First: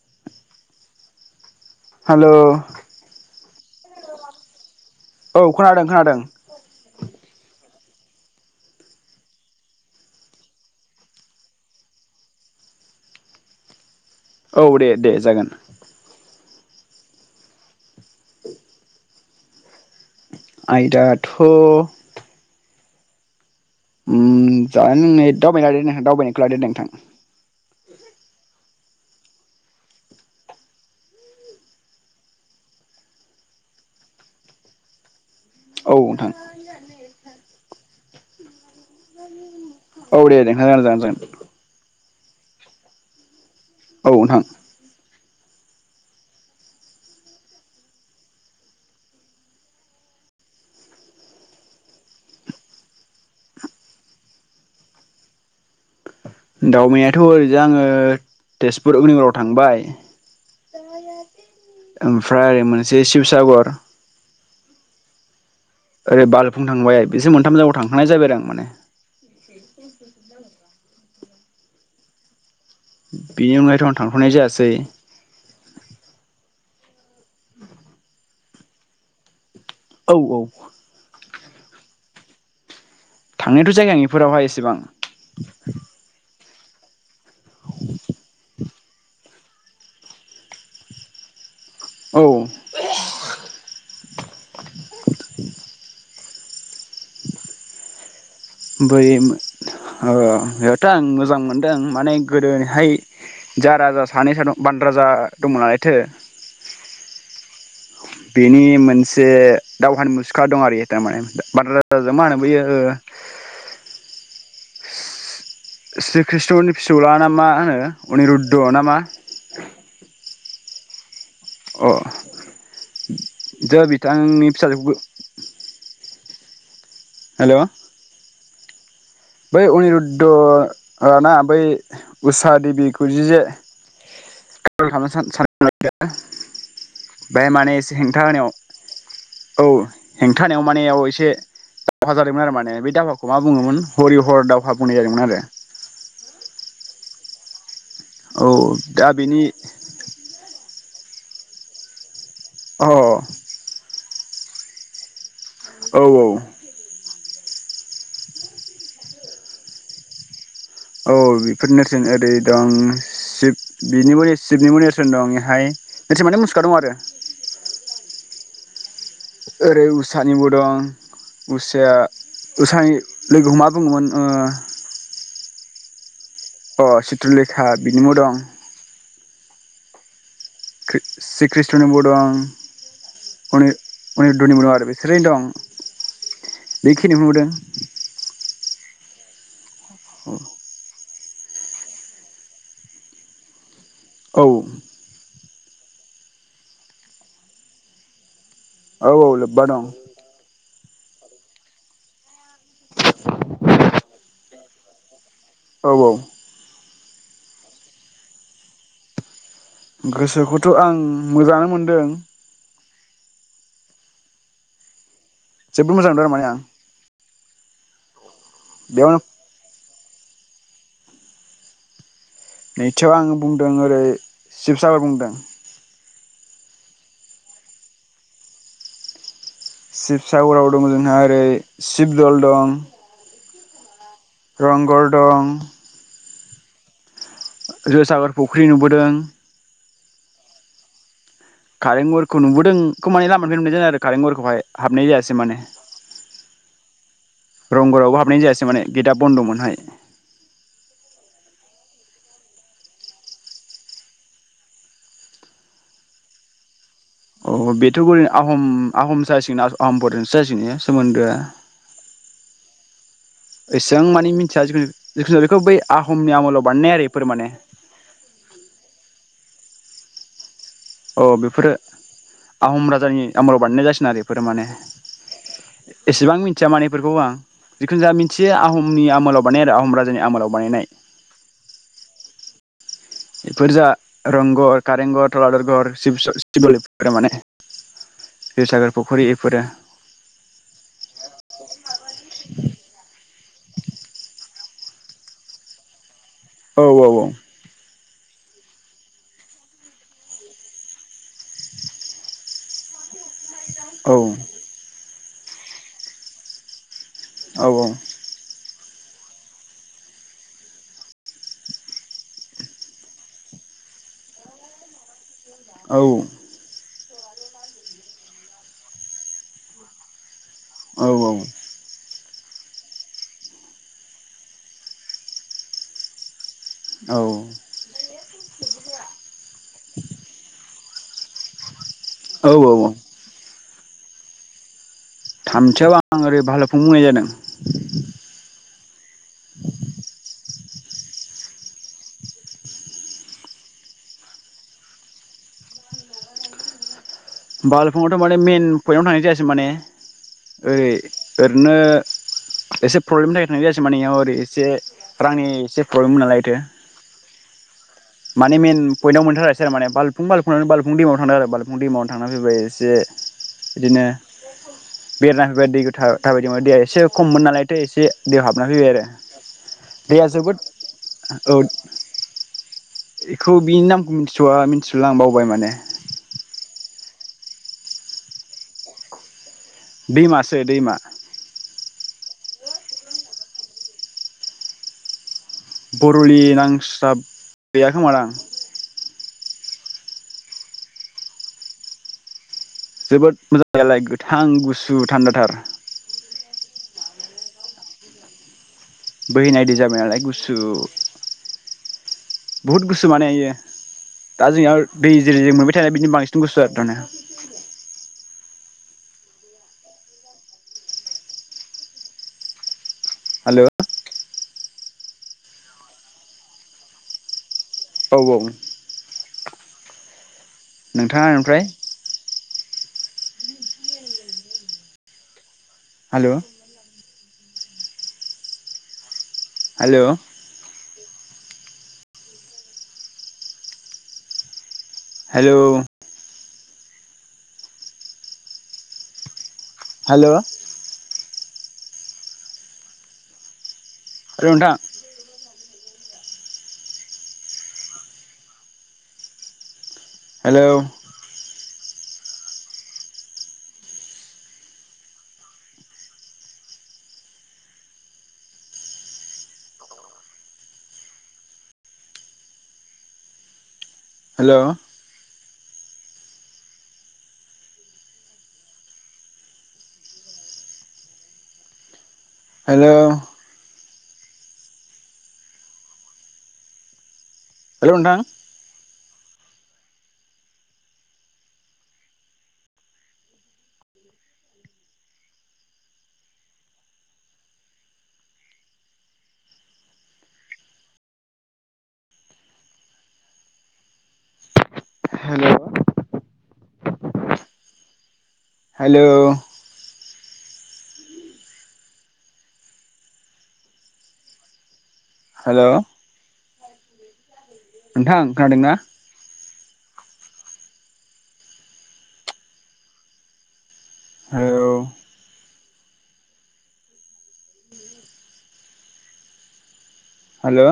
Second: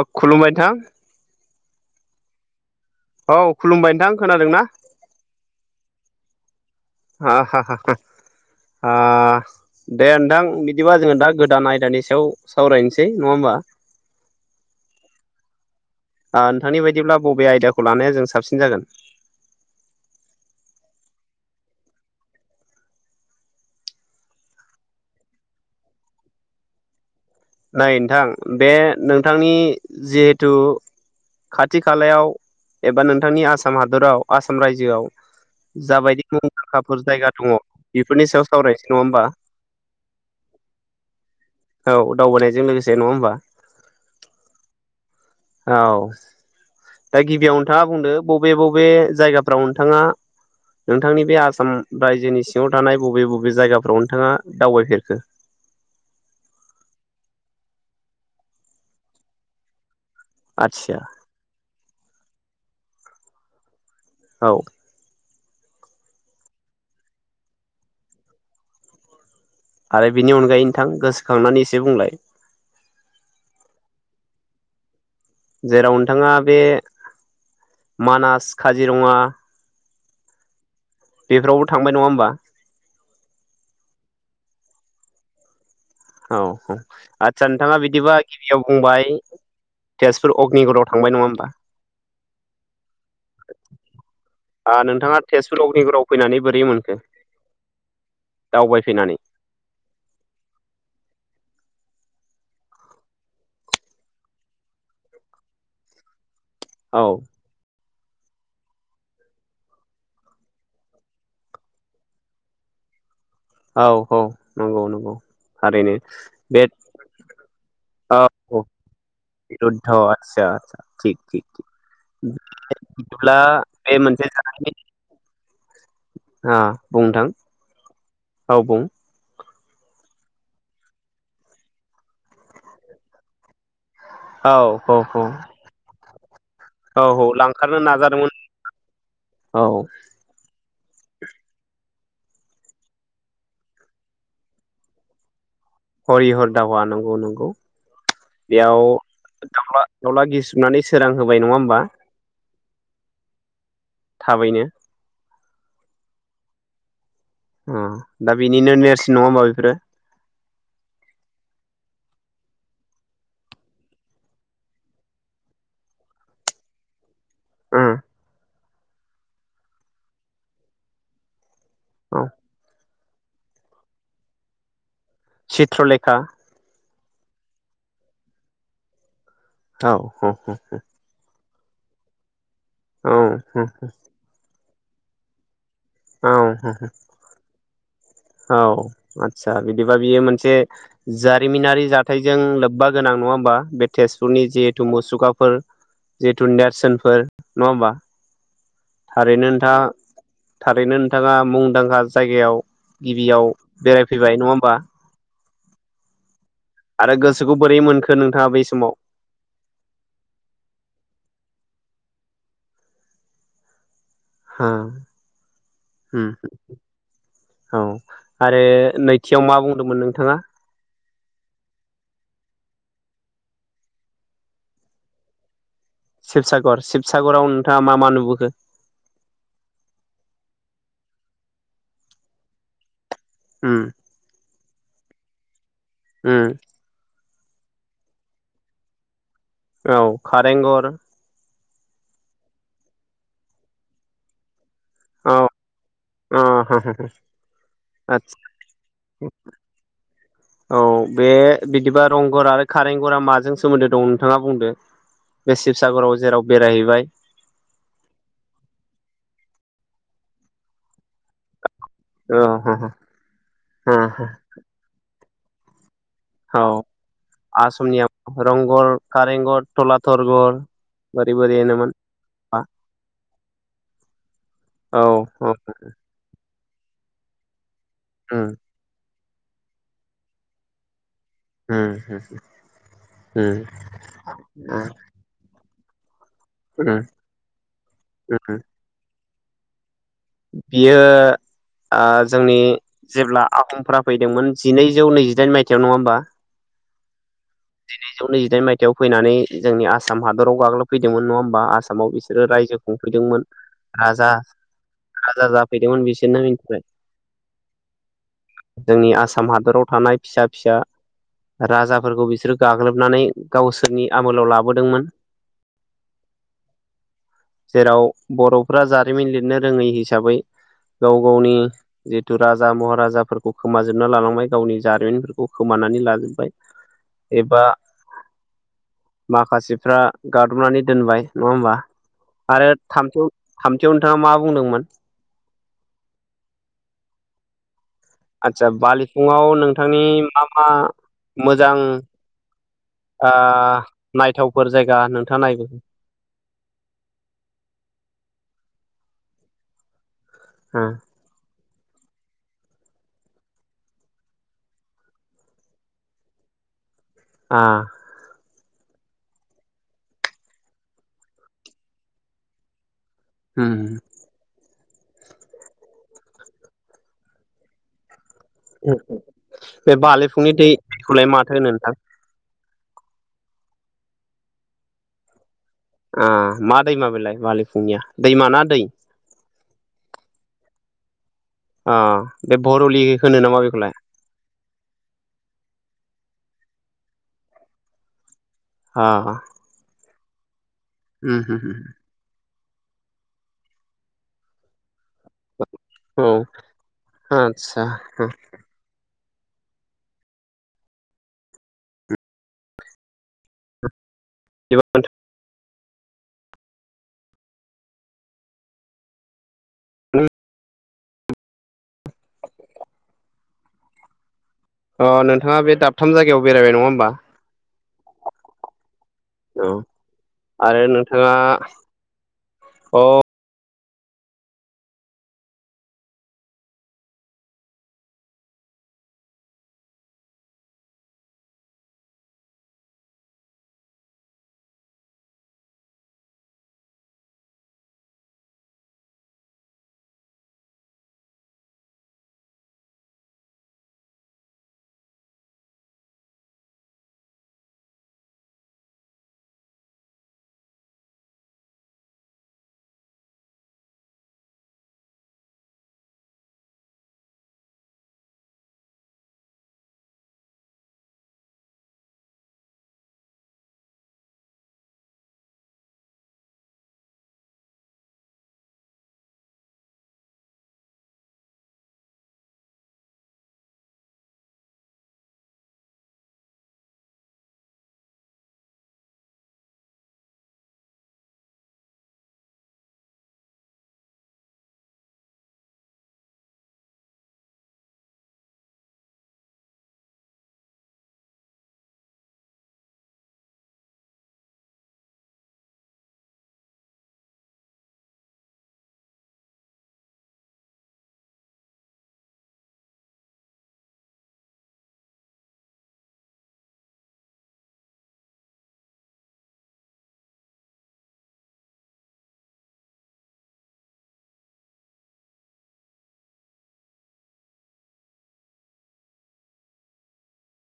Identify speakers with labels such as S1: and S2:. S1: अ खुलुमबाय नोंथां।
S2: हालौ
S1: औ खुलुमबाय नोंथां खोनादों ना?
S2: औ खोनादों खोनादों
S1: हा हा आ दे नोंथां बिदिबा जोङो दा गोदान आयदानि सायाव सावरायनोसै नङा होमबा?
S2: औ दे दे जागोन।
S1: आ‌ नोंथांनि बायदिब्ला बबे आयदाखौ खौ लानाया जों साबसिन जागोन
S2: आयदाथ' उम जानाय लोंनाय दावबायारि [unintelligible] दावबायनायखो लादो नोंथां।
S1: नाय नोंथां बे नोंथांनि जिहेथु खाथि खालायाव एबा नोंथांनि आसाम हादराव आसाम रायजोआव
S2: दावबायनायखौ लादो नोंथां औ
S1: जाबायदि
S2: नोंथां
S1: मुंदांखाफोर जायगा दङ बेफोरनि सायाव सावराय रङा होमबा?
S2: औ दे नोंथां [unintelligible] जागोन जागोन।
S1: दावबोनायजों लोगोसे नङा होमबा?
S2: औ नोंथां।
S1: औ दा गिबियाव नोंथाङा बुंदो, बबे बबे जायगाफ्राव नोंथाङा नोंथांनि बे आसाम रायजोनि सिङाव थानाय बबे बबे जायगाफ्राव नोंथाङा दावबायफेरखो?
S2: दावबानायाथ' ओरैजा आङो तेजपुर उगनिगराव थांबाय। ज
S1: आदसा
S2: म जाथ [inaudible] ओमफ्राय मोनसे शिबसागर।
S1: औ।
S2: ओरै बालुफुं थांबाय, बेजों मोनथाम जायगायाव थांखानाय जाबाय आरो आं माने।
S1: आरो बिनि अनगायै नोंथां गोसोखांनानै एसे बुंलाय।
S2: बेनि अनगायैथ' आं थांथ'नाय जायासै।
S1: जेराव नोंथाङा बे मानास, काजिरङा
S2: औ औ।
S1: बेफोरावबो थांबाय नङा होमबा?
S2: थांनायथ' जायाखै बेफोरावहाय एसेबां।
S1: औ औ आत नोंथाङा बिदिबा गिबियाव फंबाय तेजपुर अग्निगरआव थांबाय, नङा होमबा?
S2: औ
S1: नोंथाङा तेजपुर अग्निगरआव। फैनानै बोरै मोनखो।
S2: बै
S1: दावबायफैनानै
S2: हो था आं मोजां मोनदों माने गोदोहाय जा राजा सानै स बान राजा दं नालायथो।
S1: औ।
S2: बेनि मोनसे दावहानि मुसुखा दं आरो थारमाने बार राजाजों, मा होनो बैयो?
S1: औ औ नंगौ नंगौ थारैनो
S2: श्री
S1: बे
S2: कृष्णनि फिसौला ना मा होनो
S1: औ
S2: अनिरुद्ध ना मा
S1: औ आचसा आ। थिग थिग।
S2: अ
S1: बिदिब्ला
S2: दे
S1: बे
S2: बिथांनि फिसाजो बो
S1: अ। बुंदां। औ बुं।
S2: बै अनिरुद्ध ना बै उषा देबिखौ जि जे।
S1: औ औ औ। औ औ
S2: [unintelligible] बे माने
S1: लांखारनो
S2: एसे हेंथा
S1: नाजादोंमोन
S2: होनायाव औ हेंथा। नेव मानेयाव एसे दावहा जादोंमोन आरो माने बे दावाखौ मा बुङोमोन? हरि हर दाावहा बुनाय जादोंमोन आरो।
S1: हरि हर दावा नंगौ नंगौ।
S2: औ
S1: बेयाव
S2: दा बेनि
S1: दला दाउला गिसिरनानै। सोरां होबाय नङा होमबा?
S2: अ अ अ।
S1: थाबैनो
S2: औ औ।
S1: ओम दा बेनिनो नेरसिन नङा होनोमबा बेफोरो?
S2: औ बेफोर नेरसोन ओरै दं श बिनि म शिबनिबो नेरसोन दं बेहाय नेरसोन माथे मुसुखा दं आरो ।
S1: ओ
S2: ओरै उसानिबो दं । मुस्या
S1: औ
S2: उसानि लोगोखौ मा बुङोमोन ओ?
S1: चित्रलेखा
S2: अ चित्र'लेखा बिनिबो दं ।
S1: औ औ औ औ ।
S2: श्री कृष्ण निबो दं
S1: औ
S2: । उनि उनिदडबो दं आरो बे स्रि दं
S1: औ
S2: बेखिनि [unintelligible]
S1: औ आतसा बिदिबा बियो मोनसे जारिमिनारि जाथायजों लोब्बा गोनां नंङा होमबा बे
S2: औ
S1: तेजपुरनि जिहेतु मुसुखाफोर जेथु नेरसोनफोर नंङा होमबा?
S2: औ औ
S1: थारैनो
S2: लोब्बा
S1: नोंथाङा
S2: दं ।
S1: थारैनो नोंथाङा मुंदांखा जायगायाव गिबियाव बेरायफैबाय नंङा होमबा?
S2: औ औ ।
S1: आरो गोसोखौ बोरै मोनखो नोंथांङा बै समाव?
S2: गोसोखौथ' आं मोजांङानो मोनदों ।
S1: हो
S2: जोबोद मोजां मोन्दों आरो
S1: उम
S2: माने आं ।
S1: औ । आरो
S2: बेयावनो
S1: नैथियाव मा बुंदोंमोन नों? नोंथांआ
S2: नैथियाव आंङो बुंदों ओरै शिबसागर बुंदों ।
S1: शिबसागर शिबसागराव नोंथांङा मा मा नुबोखो?
S2: शिबसागराव दं जोंहा ओरै शिबदल दं ।
S1: ओम ।
S2: रंघर दं ।
S1: ओम‌
S2: जो सागार फुख्रि नुबोदों ।
S1: औ कारेंघर
S2: खारेंघरखौ नुबोदों बेखौ माने लामानिखौ नुनाय जादों आरो कारेंघरखौहाय । हाबनाय जायासै
S1: औ
S2: माने
S1: अ हो हो हो
S2: रंघरावबो
S1: आदसा
S2: हाबनाय जायासै माने गेटा बन्द'मोनहाय ।
S1: औ बे बिदिबा रंगघर आरो कारें घरा माजों सोमोन्दो दं नोंथांङा बुंदो बे शिबसागराव जेराव बेरायहैबाय?
S2: अ बेथ' ओरै आह आहम जासिगोन आहमफोरजोंसो जासिगोननि सोमोन्दोआ
S1: अ हो हो हो
S2: एसबां मानि
S1: हो
S2: मिथिया जोंङो जिखुनु बेखौ बै आहमनि
S1: औ
S2: आमोलाव बानायनाय आरो बेफोर माने
S1: आसामनिया रंघर, कारेंघर, टलातरगर,
S2: औ बेफोरो आहम राजानि आमोलाव बानायनाय जासिगोन आरो बेफोरो माने
S1: औ उम
S2: एसेबां मिथि मिथिया माने बेफोरखौ आं जिखुनु जा मिथियो आहमनि आमोलाव, [inaudible] आहोम राजानि आमोलाव बानायनाय
S1: ओम
S2: बेफोर जा रंघर, कारेंघर, थलातर घर,
S1: उम
S2: शिबसाग'र माने
S1: उम
S2: रैसागर फुख्रि फोरा
S1: बियो ओ जोंनि जेब्ला आहमफ्रा फैदोंमोन जिनैजौ नैजिदाइन मायथाइआव नङा होनोमबा?
S2: औ औ औ।
S1: जिनैजौ नैजिदाइन मायथाइयाव फैनानै जोंनि आसाम हादराव गाग्लोबफैदोंमोन नङा होमबा आसामाव बिसोरो रायजोखौ फैदोंमोन
S2: औ
S1: राजा राजा जाफैदोंमोन बिसोरनो मिन्थिबाय?
S2: औ औ।
S1: जोंनि आसाम हादराव थानाय फिसा फिसा राजाफोरखौ बिसोरो गाग्लोबनानै गावसोरनि आमोलाव लाबोदोंमोन।
S2: औ।
S1: जेराव बरफोरा जारिमिन लिरनो रोङै हिसाबै
S2: औ
S1: गाव गावनि जिहेतु राजा महाराजाफोरखौ खोमाजोबना लालांबाय गावनि जारिमिनफोरखौ खोमानानै लाजोबबाय।
S2: औ
S1: एबा माखासेफ्रा गादबनानै दोनबाय नङा होमबा? आरो
S2: औ औ
S1: थामथि थामथियाव नोंथाङा मा बुंदोंमोन।
S2: थामथियाव आं ओरै भालोफुं बुंनाय जादों।
S1: सा बालि फुङाव नोंथांनि मा आ मोजां ओ नायथावफोर जायगा नोंथाङा नायोमोन?
S2: बालफुङावथ माने मइेन पइन्ट आवनो थांनाय जायासै माने।
S1: ओ
S2: ओइ ओ नोंनो एसे प्रब्लेमनि जानायना जायासै मानेयाव ओरै एसे रांनि एसे प्रब्लेममोन नालायथो।
S1: आ।
S2: माने मेन पइन्टआव मोनैथारासै आरो माने बालफुं बालफुंनालाय बालबफुं दैमायाव थांदों आरो बालबफुं दैमायावनो थांना फैबाय एसे।
S1: हुम।
S2: बेरायना फैबाय दैखौ थाबायदोंमोन दैया एसे खममोन नालायथ एसे दैयाव हाबना फैबाय आरो
S1: बे
S2: दैया
S1: बालेफुंनि
S2: जोबोद
S1: दैखौलाय
S2: औ
S1: माथो होनो नोंथां?
S2: बेखौ बिनि नामखौ मिथिथआ मिथिथला आं बावबाय माने।
S1: ओ मा दैमा बेलाय बालि फुंनिया दैमाना दै?
S2: दैमासो दैमा।
S1: अ बे भरलि होनो नामा बेखौलाय?
S2: बरलि नांस्लाब हैया खोमादां।
S1: आ। उम हुम हुम हुम।
S2: जोबोद मोजां नालाय गोथां गुसु सु थान्दा थार।
S1: आतसा हा।
S2: बोहैनाय दै जाबाय नालाय गुसु बहुद गुसु माने इयो। दा जोंहा दै जेरै जों मोन बिदिनो बांसिन गुसुआरो थार ने हेल'
S1: अ नोंथाङा बे दाबथाम जायगायाव बेरायबाय नङा होमबा
S2: औ औ
S1: औ आरो नोंथाङा अ
S2: हेल' हेल' हेल' हेल' रौ नोंथां हेल' हेल' हेल' हेल' नोंथां हेल' हेल' हेल' नोंथां खोनादोंना हेल' हेल'